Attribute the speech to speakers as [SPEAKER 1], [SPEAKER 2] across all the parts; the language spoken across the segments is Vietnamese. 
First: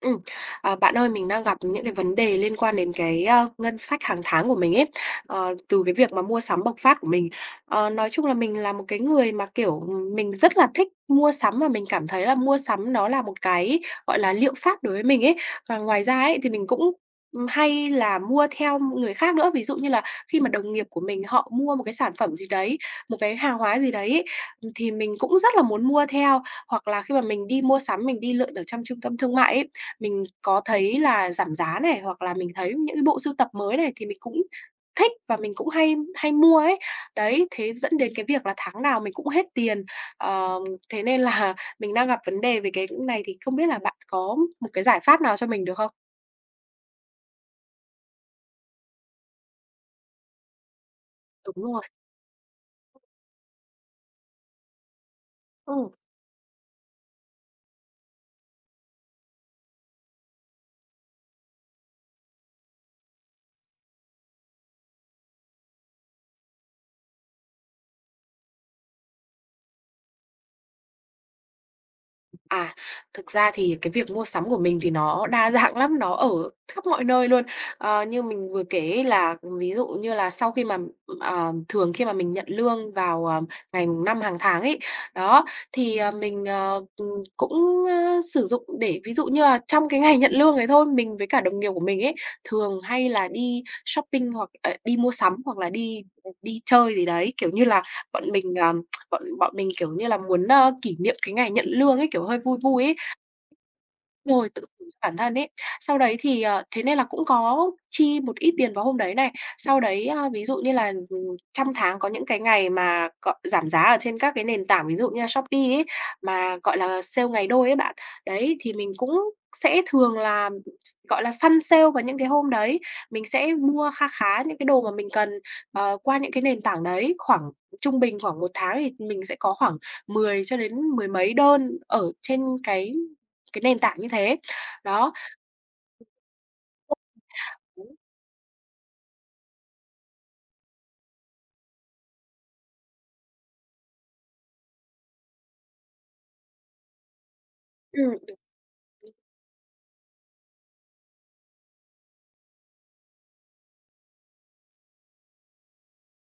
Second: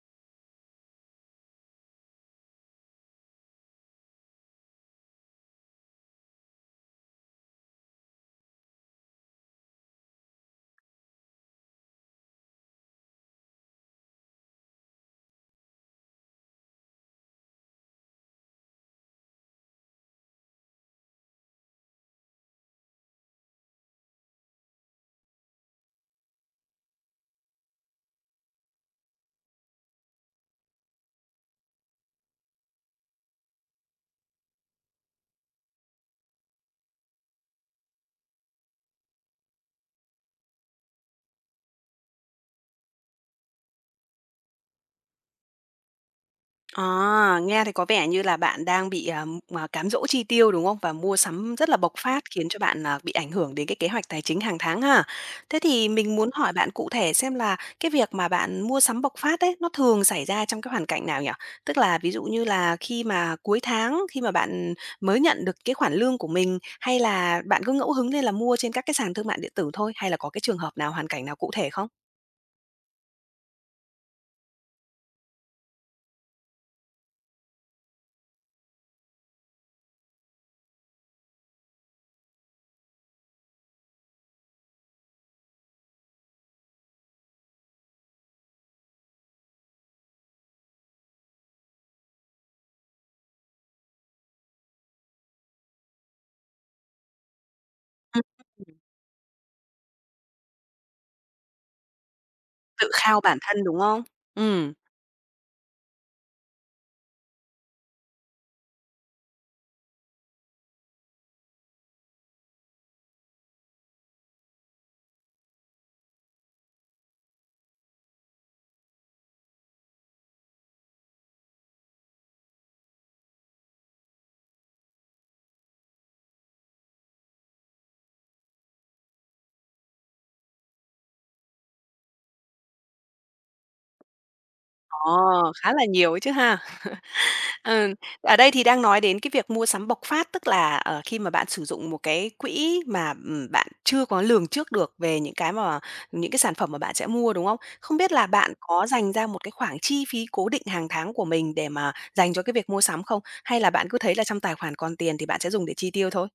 [SPEAKER 1] Ừm, bạn ơi, mình đang gặp những cái vấn đề liên quan đến ngân sách hàng tháng của mình ấy, từ cái việc mà mua sắm bộc phát của mình. Nói chung là mình là một cái người mà, kiểu, mình rất là thích mua sắm và mình cảm thấy là mua sắm nó là một cái, gọi là, liệu pháp đối với mình ấy. Và ngoài ra ấy, thì mình cũng, hay là mua theo người khác nữa. Ví dụ như là khi mà đồng nghiệp của mình họ mua một cái sản phẩm gì đấy, một cái hàng hóa gì đấy ấy, thì mình cũng rất là muốn mua theo. Hoặc là khi mà mình đi mua sắm, mình đi lượn ở trong trung tâm thương mại ấy, mình có thấy là giảm giá này, hoặc là mình thấy những cái bộ sưu tập mới này thì mình cũng thích và mình cũng hay hay mua ấy. Đấy, thế dẫn đến cái việc là tháng nào mình cũng hết tiền. Ờ, thế nên là mình đang gặp vấn đề về cái này thì không biết là bạn có một cái giải pháp nào cho mình được không?
[SPEAKER 2] À, nghe thì có vẻ như là bạn đang bị, cám dỗ chi tiêu, đúng không? Và mua sắm rất
[SPEAKER 1] Đúng
[SPEAKER 2] là
[SPEAKER 1] rồi.
[SPEAKER 2] bộc phát khiến cho bạn, bị ảnh hưởng đến cái kế hoạch tài chính hàng tháng ha. Thế thì
[SPEAKER 1] Ừ.
[SPEAKER 2] mình muốn hỏi bạn cụ thể xem là cái việc mà bạn mua sắm bộc phát ấy, nó thường xảy ra trong cái hoàn cảnh nào nhỉ? Tức là ví dụ như là khi mà cuối tháng, khi mà bạn mới nhận được cái khoản lương của mình, hay là bạn cứ ngẫu hứng lên là mua trên các cái sàn thương mại điện tử thôi, hay là có cái trường hợp nào, hoàn cảnh nào cụ thể không?
[SPEAKER 1] À, thực ra thì cái việc mua sắm của mình thì nó đa dạng lắm, nó ở khắp mọi nơi luôn. Ờ, như mình vừa kể ấy là ví dụ như là sau khi mà, thường khi mà mình nhận lương vào, ngày mùng 5 hàng tháng ấy, đó, thì mình, cũng, sử dụng để ví dụ như là trong cái ngày nhận lương ấy thôi, mình với cả đồng nghiệp của mình ấy, thường hay là đi shopping hoặc đi mua sắm hoặc là đi, đi chơi gì đấy. Kiểu như là, bọn
[SPEAKER 2] Ừm.
[SPEAKER 1] mình, ờ, bọn mình, kiểu như là, muốn kỷ niệm cái ngày nhận lương ấy, kiểu, hơi vui vui
[SPEAKER 2] Tự
[SPEAKER 1] ấy.
[SPEAKER 2] khao bản thân, đúng không?
[SPEAKER 1] Rồi, tự
[SPEAKER 2] Ừm,
[SPEAKER 1] thưởng cho bản thân ấy. Sau đấy thì thế nên là cũng có chi một ít tiền vào hôm đấy này. Sau đấy, ví dụ như là, trong tháng có những cái ngày mà cọ giảm giá ở trên các cái nền tảng ví dụ như là Shopee ấy, mà, gọi là, sale ngày đôi ấy bạn. Đấy, thì mình cũng sẽ thường là, gọi là, săn sale vào những cái hôm đấy. Mình sẽ mua kha khá những cái đồ mà mình cần, qua những cái nền tảng đấy. Khoảng trung bình khoảng một tháng thì mình sẽ có khoảng 10 cho đến mười mấy đơn ở trên cái nền tảng như thế. Đó.
[SPEAKER 2] ồ, khá là nhiều ấy chứ ha. Ừ, ở đây thì đang nói đến cái việc mua sắm bộc phát, tức là, khi mà bạn sử dụng một cái quỹ mà, bạn chưa có lường trước được về những cái mà những cái sản phẩm mà bạn sẽ mua, đúng không? Không biết
[SPEAKER 1] Ừm,
[SPEAKER 2] là bạn có dành ra một cái khoản chi phí cố định hàng tháng của mình để mà dành cho cái việc mua sắm không? Hay là bạn cứ thấy là trong tài khoản còn tiền thì bạn sẽ dùng để chi tiêu thôi?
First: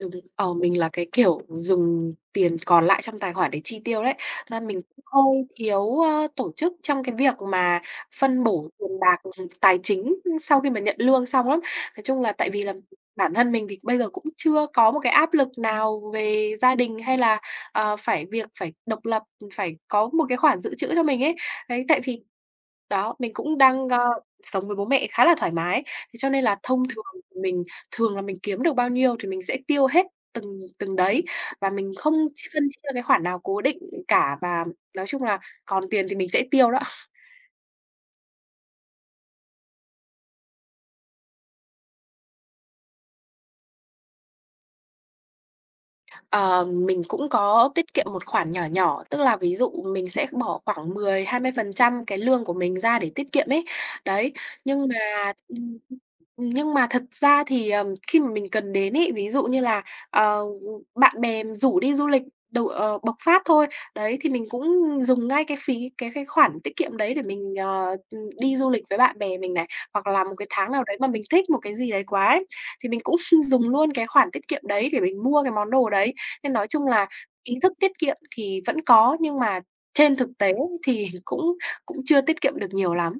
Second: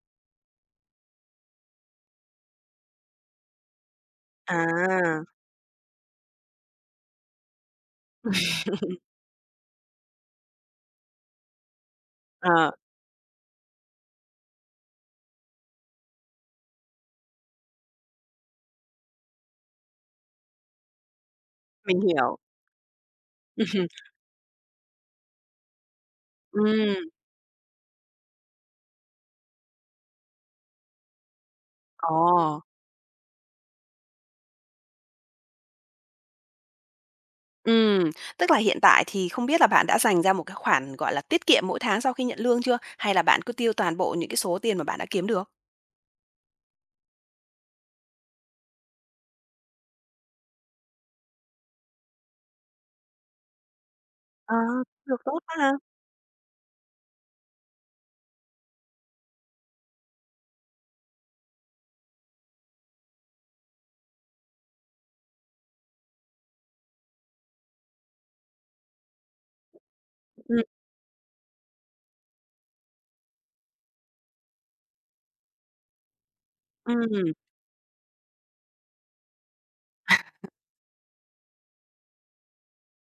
[SPEAKER 1] đúng, mình là cái kiểu dùng tiền còn lại trong tài khoản để chi tiêu đấy, ra mình cũng
[SPEAKER 2] À,
[SPEAKER 1] hơi thiếu tổ chức trong cái việc mà phân bổ tiền bạc, tài chính sau khi mà nhận lương xong lắm. Nói chung là tại vì
[SPEAKER 2] ờ,
[SPEAKER 1] là bản thân mình thì bây giờ cũng chưa có một cái áp lực nào về gia đình hay là, phải việc phải độc lập, phải có một cái khoản dự trữ cho mình ấy. Đấy, tại
[SPEAKER 2] mình
[SPEAKER 1] vì
[SPEAKER 2] hiểu.
[SPEAKER 1] Đó, mình cũng đang sống với bố mẹ khá là thoải mái, thế cho nên là thông thường
[SPEAKER 2] Ừm,
[SPEAKER 1] mình thường là mình kiếm được bao nhiêu thì mình sẽ tiêu hết từng từng đấy, và mình không
[SPEAKER 2] ồ.
[SPEAKER 1] phân chia cái khoản nào cố định cả, và nói chung là còn tiền thì mình sẽ tiêu đó.
[SPEAKER 2] Ừm, tức là hiện tại thì không biết là bạn đã dành ra một cái khoản, gọi là, tiết kiệm mỗi tháng sau khi nhận lương chưa? Hay là bạn cứ tiêu toàn bộ những cái số tiền mà bạn đã kiếm được?
[SPEAKER 1] Ờ, mình cũng có tiết kiệm một khoản nhỏ nhỏ, tức là ví dụ mình sẽ bỏ khoảng 10 20% cái lương của mình ra để tiết kiệm ấy. Đấy,
[SPEAKER 2] À,
[SPEAKER 1] nhưng
[SPEAKER 2] được
[SPEAKER 1] mà
[SPEAKER 2] tốt quá ha.
[SPEAKER 1] ừm, nhưng mà thật ra thì, khi mà mình cần đến ấy, ví dụ như là, ờ, bạn bè rủ đi du lịch bộc phát thôi, đấy, thì mình cũng dùng ngay cái phí cái khoản tiết kiệm đấy để mình đi du lịch với bạn bè mình này, hoặc là một cái
[SPEAKER 2] Ừ.
[SPEAKER 1] tháng nào đấy mà mình thích một cái gì đấy quá ấy, thì mình cũng dùng luôn cái khoản tiết kiệm đấy để mình mua cái món đồ đấy. Nên nói chung là
[SPEAKER 2] Ừm.
[SPEAKER 1] ý thức tiết kiệm thì vẫn có, nhưng mà trên thực tế thì cũng cũng chưa tiết kiệm được nhiều lắm.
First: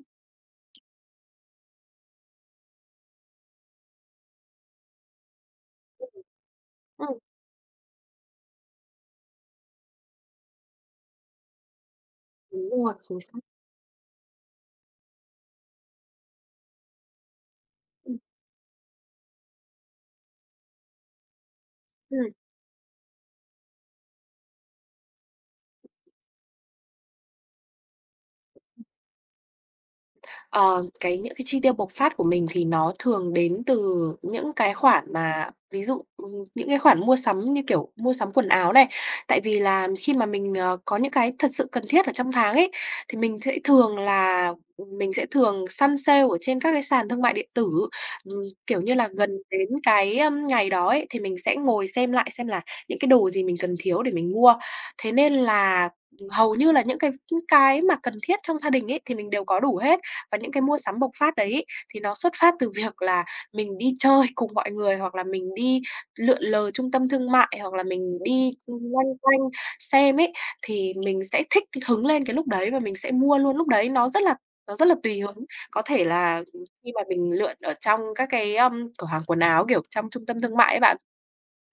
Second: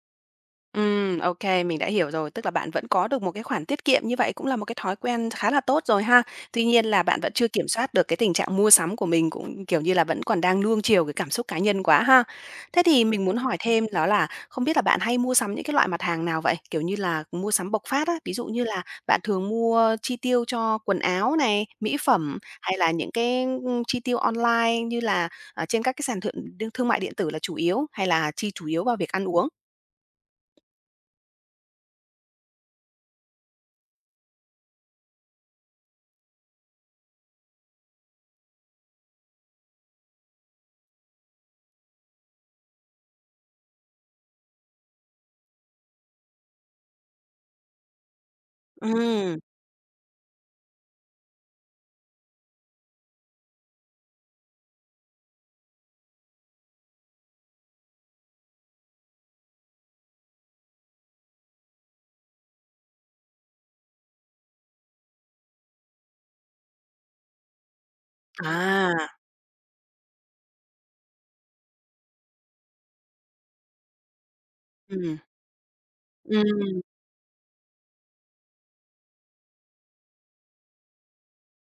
[SPEAKER 2] Ok, mình đã hiểu rồi. Tức là bạn vẫn có được một cái khoản tiết kiệm như vậy cũng là một cái thói quen khá là tốt rồi ha. Tuy nhiên là
[SPEAKER 1] Ừm,
[SPEAKER 2] bạn vẫn chưa kiểm soát được cái tình trạng mua sắm của mình, cũng, kiểu như là, vẫn còn đang nuông chiều cái cảm xúc cá nhân quá ha.
[SPEAKER 1] đúng
[SPEAKER 2] Thế
[SPEAKER 1] rồi,
[SPEAKER 2] thì
[SPEAKER 1] chính
[SPEAKER 2] mình
[SPEAKER 1] xác.
[SPEAKER 2] muốn hỏi thêm đó là không biết là bạn hay mua sắm những cái loại mặt hàng nào vậy? Kiểu như là, mua sắm bộc phát á,
[SPEAKER 1] Ừm,
[SPEAKER 2] ví dụ như là bạn thường mua chi tiêu cho quần áo này, mỹ
[SPEAKER 1] ừm.
[SPEAKER 2] phẩm hay là những cái, chi tiêu online như là, trên các cái sàn thượng thương mại điện tử là chủ yếu, hay là chi chủ yếu vào việc ăn uống?
[SPEAKER 1] Ờ, cái những cái chi tiêu bộc phát của mình thì nó thường đến từ những cái khoản mà ví dụ, những cái khoản mua sắm như kiểu mua sắm quần áo này. Tại vì là khi mà mình có những cái thật sự cần thiết ở trong tháng ấy, thì mình sẽ thường săn sale ở trên các cái sàn thương mại điện tử. Kiểu như là, gần
[SPEAKER 2] Ừm.
[SPEAKER 1] đến cái ngày đó ấy, thì mình sẽ ngồi xem lại xem là những cái đồ gì mình cần thiếu để mình mua. Thế nên là, hầu như là những cái mà cần thiết trong gia đình ấy, thì mình đều có đủ hết. Và những cái mua sắm bộc phát đấy ấy, thì nó xuất phát từ việc là mình đi chơi cùng mọi người, hoặc là mình đi lượn lờ trung tâm thương mại, hoặc là mình đi, loanh
[SPEAKER 2] À,
[SPEAKER 1] quanh xem ấy, thì mình sẽ thích hứng lên cái lúc đấy và mình sẽ mua luôn lúc đấy. Nó rất là
[SPEAKER 2] ừm,
[SPEAKER 1] tùy hứng, có thể là,
[SPEAKER 2] ừm,
[SPEAKER 1] khi mà mình lượn ở trong các cái cửa hàng quần áo, kiểu, trong trung tâm thương mại ấy bạn,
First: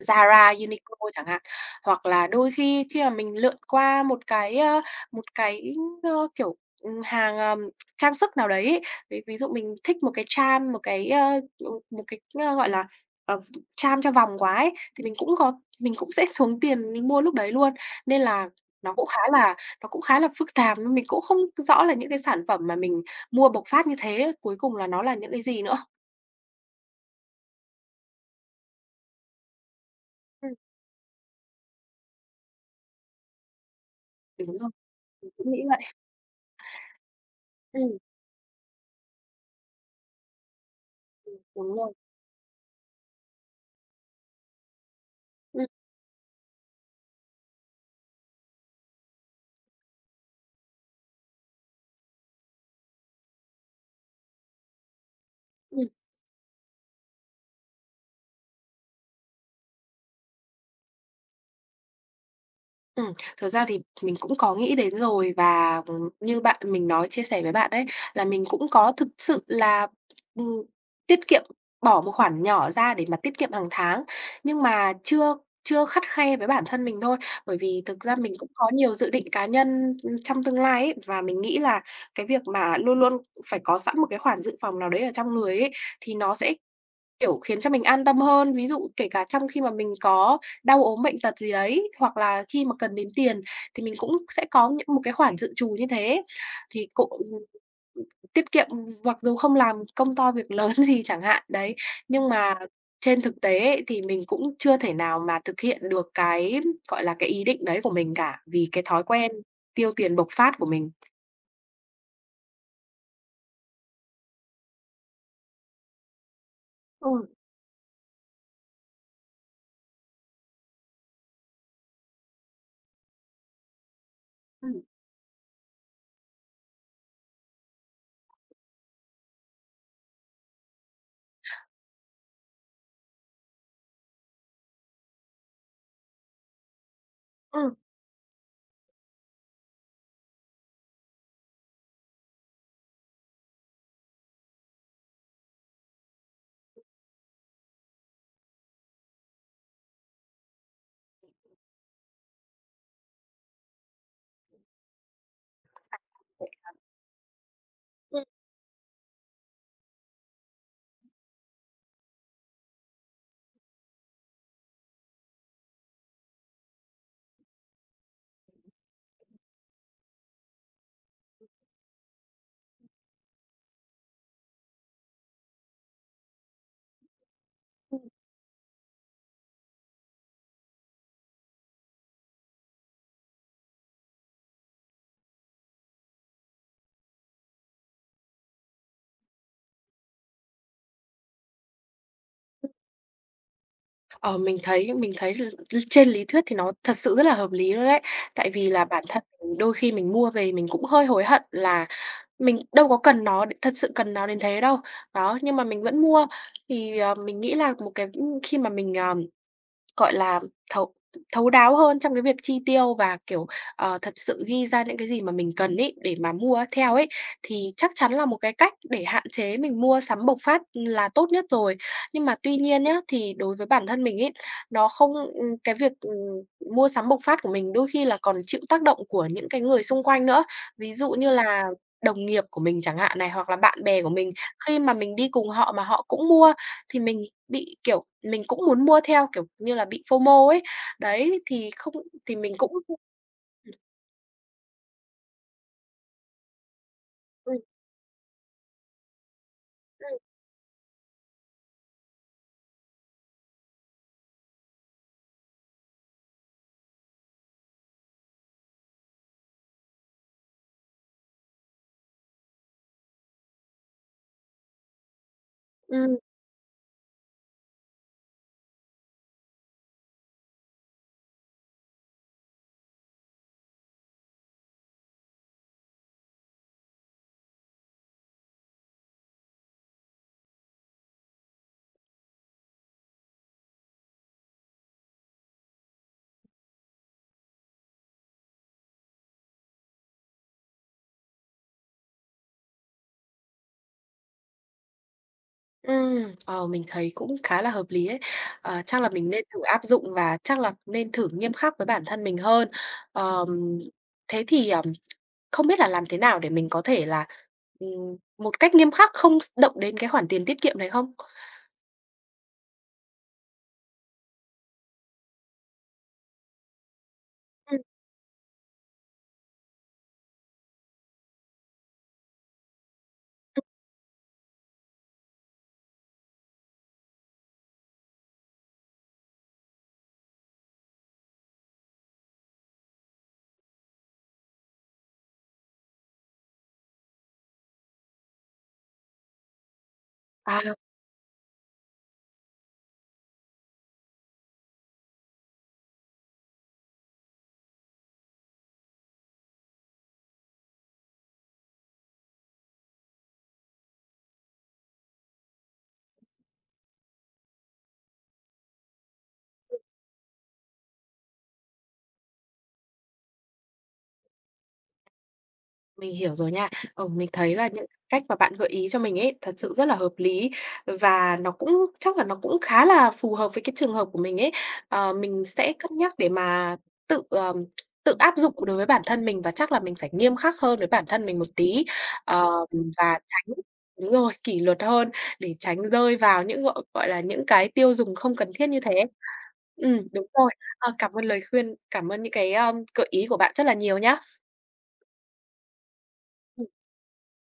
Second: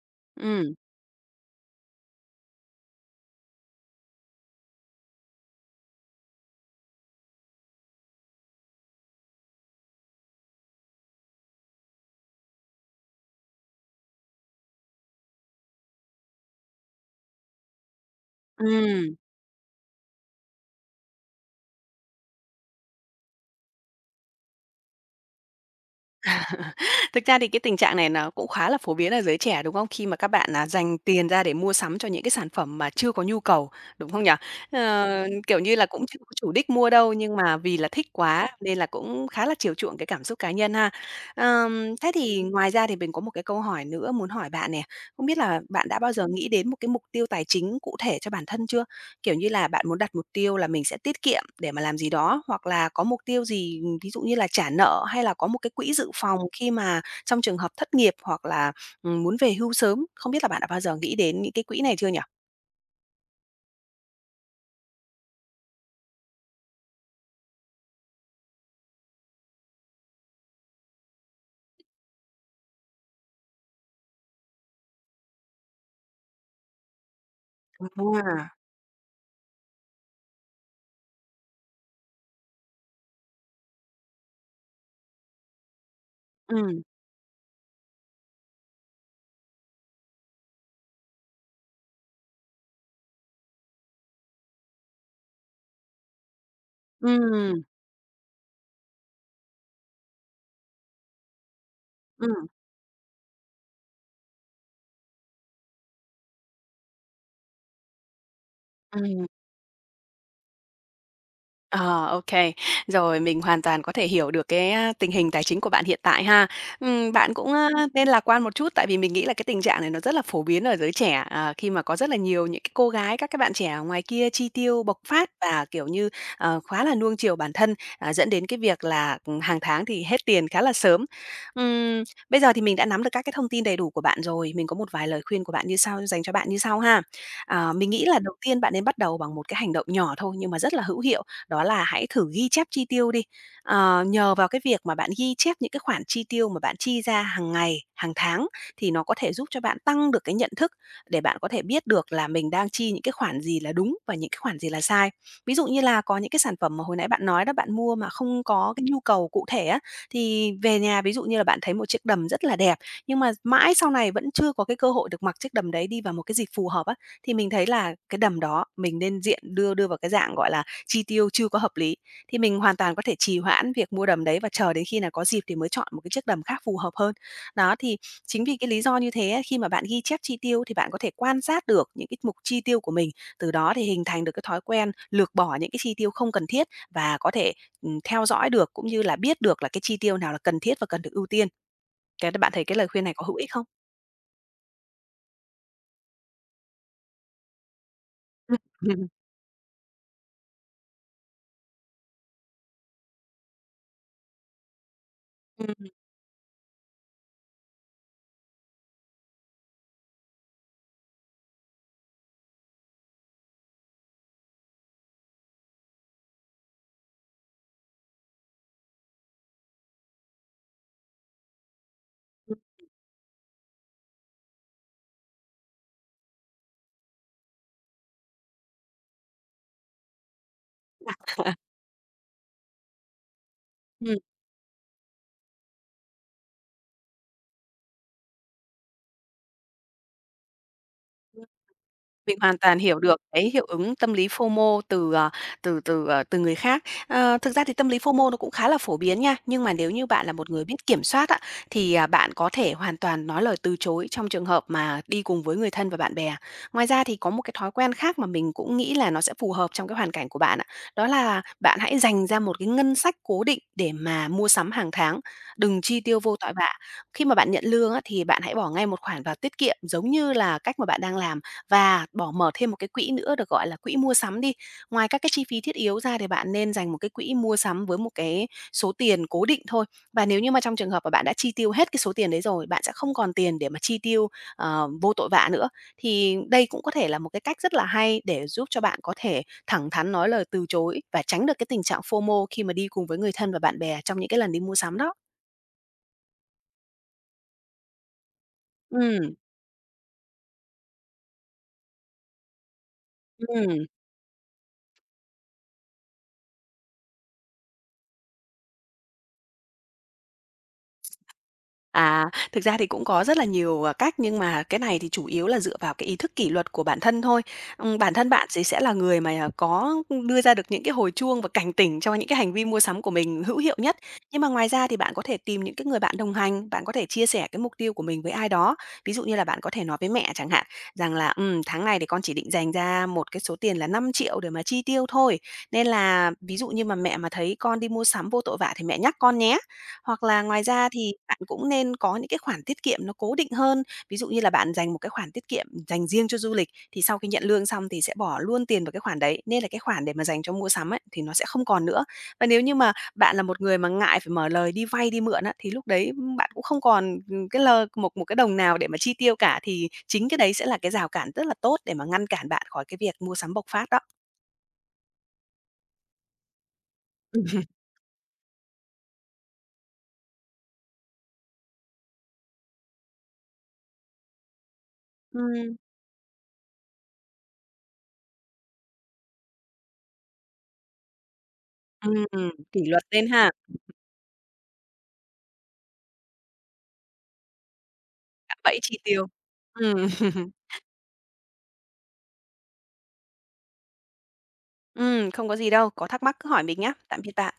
[SPEAKER 1] Zara,
[SPEAKER 2] ừm,
[SPEAKER 1] Uniqlo chẳng hạn. Hoặc là đôi khi khi mà mình lượn qua một cái, ơ, kiểu, hàng trang sức nào đấy ấy, ví ví dụ mình thích một cái charm, một cái, ơ, ừ, một cái, ơ, gọi là, ờ, charm cho vòng quá ấy, thì mình cũng sẽ xuống tiền mình mua lúc đấy luôn. Nên là nó
[SPEAKER 2] ừm.
[SPEAKER 1] cũng khá là nó cũng khá là phức tạp, nên mình cũng không rõ là những cái sản phẩm mà mình mua bộc phát như thế cuối cùng là nó là những cái gì nữa.
[SPEAKER 2] Thực ra thì cái tình trạng này nó cũng khá là phổ biến ở giới trẻ, đúng không? Khi mà các bạn,
[SPEAKER 1] Ừm.
[SPEAKER 2] là dành tiền ra để mua sắm cho những cái sản phẩm mà chưa có nhu cầu, đúng không nhỉ?
[SPEAKER 1] Đúng rồi,
[SPEAKER 2] Ờ,
[SPEAKER 1] mình cũng
[SPEAKER 2] kiểu
[SPEAKER 1] nghĩ
[SPEAKER 2] như
[SPEAKER 1] vậy.
[SPEAKER 2] là, cũng chưa có chủ đích mua đâu, nhưng mà vì là
[SPEAKER 1] Ừm,
[SPEAKER 2] thích quá nên là cũng khá là chiều chuộng cái cảm xúc cá nhân ha.
[SPEAKER 1] đúng rồi.
[SPEAKER 2] Thế thì ngoài ra thì mình có một cái câu hỏi nữa muốn hỏi bạn nè, không biết là
[SPEAKER 1] Ừm,
[SPEAKER 2] bạn đã bao giờ nghĩ đến một cái mục tiêu tài chính cụ thể cho bản thân chưa? Kiểu như là, bạn muốn đặt mục tiêu là mình sẽ tiết kiệm để mà làm gì đó, hoặc là có mục tiêu gì, ví dụ như là trả nợ hay là có một cái
[SPEAKER 1] ừm.
[SPEAKER 2] quỹ dự phòng khi mà trong trường hợp thất nghiệp hoặc là, muốn về hưu sớm. Không biết là bạn đã bao giờ nghĩ đến những cái quỹ này chưa nhỉ?
[SPEAKER 1] Thật ra thì mình cũng có nghĩ đến rồi và, như bạn mình nói chia sẻ với bạn đấy, là mình cũng có thực sự là, ừm, tiết kiệm, bỏ một khoản nhỏ ra để mà tiết kiệm hàng tháng, nhưng mà chưa chưa khắt khe với bản thân mình thôi. Bởi vì thực ra mình cũng
[SPEAKER 2] À.
[SPEAKER 1] có nhiều dự định cá nhân, trong tương lai ấy, và mình nghĩ là cái việc mà luôn luôn phải có sẵn một cái khoản dự phòng nào đấy ở trong người ấy, thì nó sẽ,
[SPEAKER 2] Ừm,
[SPEAKER 1] kiểu, khiến cho mình an tâm hơn. Ví dụ kể cả trong khi mà mình có đau ốm bệnh tật gì đấy, hoặc là khi mà cần đến tiền thì mình cũng sẽ có những một cái khoản dự trù như thế. Thì cũng
[SPEAKER 2] ừm,
[SPEAKER 1] tiết kiệm, mặc dù không làm công to việc lớn gì chẳng hạn, đấy, nhưng
[SPEAKER 2] ừm,
[SPEAKER 1] mà trên thực tế ấy, thì mình cũng chưa thể nào mà thực hiện được cái, gọi là, cái ý định đấy của mình cả, vì cái thói
[SPEAKER 2] ừm.
[SPEAKER 1] quen tiêu tiền bộc phát của mình.
[SPEAKER 2] Ờ, ok. Rồi, mình hoàn toàn có thể hiểu được cái, tình hình tài chính của bạn hiện tại ha.
[SPEAKER 1] Ừ,
[SPEAKER 2] Bạn cũng, nên lạc quan một chút, tại vì mình nghĩ là cái tình trạng này nó rất là phổ biến ở giới trẻ, khi mà có rất là nhiều những cái cô gái, các cái bạn trẻ ở ngoài kia chi
[SPEAKER 1] ừm.
[SPEAKER 2] tiêu bộc phát và, kiểu như, khá là nuông chiều bản thân, dẫn đến cái việc là, hàng tháng thì hết tiền khá là sớm. Ừm, bây giờ thì mình đã nắm được các cái thông tin đầy đủ của bạn rồi, mình có một vài lời khuyên của bạn như sau dành cho bạn như sau ha. À,
[SPEAKER 1] Ừm.
[SPEAKER 2] mình nghĩ là đầu tiên bạn nên bắt đầu bằng một cái hành động nhỏ thôi nhưng mà rất là hữu hiệu, đó là hãy thử ghi chép chi tiêu đi. Ờ, nhờ vào cái việc mà bạn ghi chép những cái khoản chi tiêu mà bạn chi ra hàng ngày, hàng tháng thì nó có thể giúp cho bạn tăng được cái nhận thức để bạn có thể biết được là mình đang chi những cái khoản gì là đúng và những cái khoản gì là sai. Ví dụ như là có những cái sản phẩm mà hồi nãy bạn nói đó bạn mua mà
[SPEAKER 1] ừm.
[SPEAKER 2] không có cái nhu cầu cụ thể á thì về nhà ví dụ như là bạn thấy một chiếc đầm rất là đẹp nhưng mà mãi sau này vẫn chưa có cái cơ hội được mặc chiếc đầm đấy đi vào một cái dịp phù hợp á thì mình thấy là cái đầm đó mình nên diện đưa đưa vào cái dạng gọi là chi tiêu chưa có hợp lý, thì mình hoàn toàn có thể trì hoãn việc mua đầm đấy và chờ đến khi nào có dịp thì mới chọn một cái chiếc đầm khác phù hợp hơn. Đó, thì chính vì cái lý do như thế á, khi mà bạn ghi chép chi tiêu thì bạn có thể quan sát được những cái mục chi tiêu của mình, từ đó thì hình thành được cái thói quen lược bỏ những cái chi tiêu không cần thiết và có thể, theo dõi được cũng như là biết được là cái chi tiêu nào là cần thiết và cần được ưu tiên. Cái bạn thấy cái lời khuyên này có hữu ích không?
[SPEAKER 1] Ờ, mình thấy l l trên lý thuyết thì nó thật sự rất là hợp lý luôn đấy. Tại
[SPEAKER 2] Ừm,
[SPEAKER 1] vì là bản thân mình đôi khi mình mua về mình cũng hơi hối hận là mình đâu có cần nó đ thật sự cần nó đến thế đâu. Đó, nhưng mà
[SPEAKER 2] ừm,
[SPEAKER 1] mình
[SPEAKER 2] ừm,
[SPEAKER 1] vẫn mua. Thì mình nghĩ là một cái, khi mà mình, ờ Gọi là, thấu thấu đáo hơn trong cái việc chi tiêu và, kiểu, thật sự ghi ra những cái gì mà mình cần ấy, để mà mua theo ấy, thì chắc chắn là một cái cách để hạn chế mình mua sắm bộc phát là tốt nhất rồi. Nhưng mà tuy nhiên nhá, thì đối với bản thân mình ấy, nó không cái việc mua sắm bộc phát của mình đôi khi là còn chịu tác động của những cái người xung quanh nữa. Ví dụ như là đồng nghiệp của mình chẳng hạn này, hoặc là bạn bè của mình, khi mà mình đi cùng họ mà họ cũng mua thì mình bị, kiểu, mình cũng muốn mua theo, kiểu như là, bị FOMO ấy. Đấy, thì không thì
[SPEAKER 2] Mình
[SPEAKER 1] mình
[SPEAKER 2] hoàn
[SPEAKER 1] cũng
[SPEAKER 2] toàn hiểu được cái hiệu ứng tâm lý FOMO từ, từ người khác. Ờ, thực
[SPEAKER 1] ừm,
[SPEAKER 2] ra thì tâm lý FOMO nó cũng khá là phổ biến nha, nhưng mà nếu như bạn là một người biết kiểm soát á, thì, bạn có thể hoàn toàn nói lời từ chối trong trường hợp mà đi cùng với người thân và bạn bè. Ngoài ra thì có một cái thói quen khác mà mình cũng nghĩ là nó sẽ phù hợp trong cái hoàn cảnh của bạn ạ, đó là bạn hãy dành ra một cái ngân sách cố định để mà mua sắm hàng tháng, đừng chi
[SPEAKER 1] ừm, ừm,
[SPEAKER 2] tiêu vô tội vạ. Khi mà bạn nhận lương á, thì bạn hãy bỏ ngay một khoản vào tiết kiệm giống như là cách mà bạn đang làm. Và bỏ mở thêm một cái quỹ nữa được gọi là quỹ mua sắm đi. Ngoài các cái chi phí thiết yếu ra thì bạn nên dành một cái quỹ mua sắm với một cái số tiền cố định thôi. Và nếu như mà trong trường hợp mà bạn đã chi tiêu hết cái số tiền đấy rồi, bạn sẽ không còn tiền để mà chi tiêu, vô tội vạ nữa. Thì đây cũng có thể là một cái cách rất là hay để giúp cho bạn có thể thẳng thắn nói lời từ chối và tránh được cái tình trạng FOMO khi mà đi cùng với người thân và bạn bè trong những cái lần đi mua sắm đó.
[SPEAKER 1] ờ, mình thấy cũng khá là hợp lý ấy. Ờ, chắc là mình
[SPEAKER 2] Ừm,
[SPEAKER 1] nên thử áp dụng và chắc là nên thử nghiêm khắc với bản thân mình hơn. Ờm,
[SPEAKER 2] ừm.
[SPEAKER 1] thế thì, không biết là làm thế nào để mình có thể ừm, một cách nghiêm khắc không động đến cái khoản tiền tiết kiệm này không?
[SPEAKER 2] À, thực ra thì cũng có rất là nhiều, cách, nhưng mà cái này thì chủ yếu là dựa vào cái ý thức kỷ luật của bản thân thôi.
[SPEAKER 1] Ừm,
[SPEAKER 2] Bản thân bạn thì sẽ là người mà, có đưa ra được những cái hồi chuông và cảnh tỉnh cho những cái hành vi mua sắm của mình hữu
[SPEAKER 1] ừm.
[SPEAKER 2] hiệu nhất. Nhưng mà ngoài ra thì bạn có thể tìm những cái người bạn đồng hành, bạn có thể chia sẻ cái mục tiêu của mình với ai đó. Ví dụ như là bạn có thể nói với mẹ chẳng hạn, rằng là tháng này thì con chỉ định dành ra một cái số tiền là 5 triệu để mà chi tiêu thôi, nên là ví dụ như mà mẹ mà thấy con đi mua sắm vô tội vạ thì mẹ nhắc con nhé." Hoặc là
[SPEAKER 1] À.
[SPEAKER 2] ngoài ra thì bạn cũng nên có những cái khoản tiết kiệm nó cố định hơn. Ví dụ như là bạn dành một cái khoản tiết kiệm dành riêng cho du lịch, thì sau khi nhận lương xong thì sẽ bỏ luôn tiền vào cái khoản đấy, nên là cái khoản để mà dành cho mua sắm ấy, thì nó sẽ không còn nữa. Và nếu như mà bạn là một người mà ngại phải mở lời đi vay, đi mượn á, thì lúc đấy, bạn cũng không còn, cái lơ một một cái đồng nào để mà chi tiêu cả, thì chính cái đấy sẽ là cái rào cản rất là tốt để mà ngăn cản bạn khỏi cái việc mua sắm bộc phát đó.
[SPEAKER 1] Mình hiểu rồi nha. Ừ, mình thấy là những cách mà bạn gợi ý cho mình ấy, thật sự rất là hợp lý và nó cũng khá là phù hợp với cái trường hợp của mình ấy. Ờ, mình sẽ
[SPEAKER 2] Ừm,
[SPEAKER 1] cân nhắc để mà tự, ờm, tự áp dụng đối với bản thân mình và chắc là mình phải nghiêm khắc hơn với bản thân mình một tí, ờm,
[SPEAKER 2] kỷ luật
[SPEAKER 1] và
[SPEAKER 2] lên ha,
[SPEAKER 1] tránh đúng rồi, kỷ luật hơn để tránh rơi vào những, gọi gọi là, những cái tiêu dùng không cần
[SPEAKER 2] cạm
[SPEAKER 1] thiết như
[SPEAKER 2] bẫy chi
[SPEAKER 1] thế.
[SPEAKER 2] tiêu. Ừm.
[SPEAKER 1] Đúng rồi. Ờ, cảm ơn lời khuyên, cảm ơn những cái gợi ý của bạn rất là nhiều nhá.
[SPEAKER 2] Không có gì đâu, có thắc mắc cứ hỏi
[SPEAKER 1] Ừm.
[SPEAKER 2] mình nhé. Tạm biệt bạn.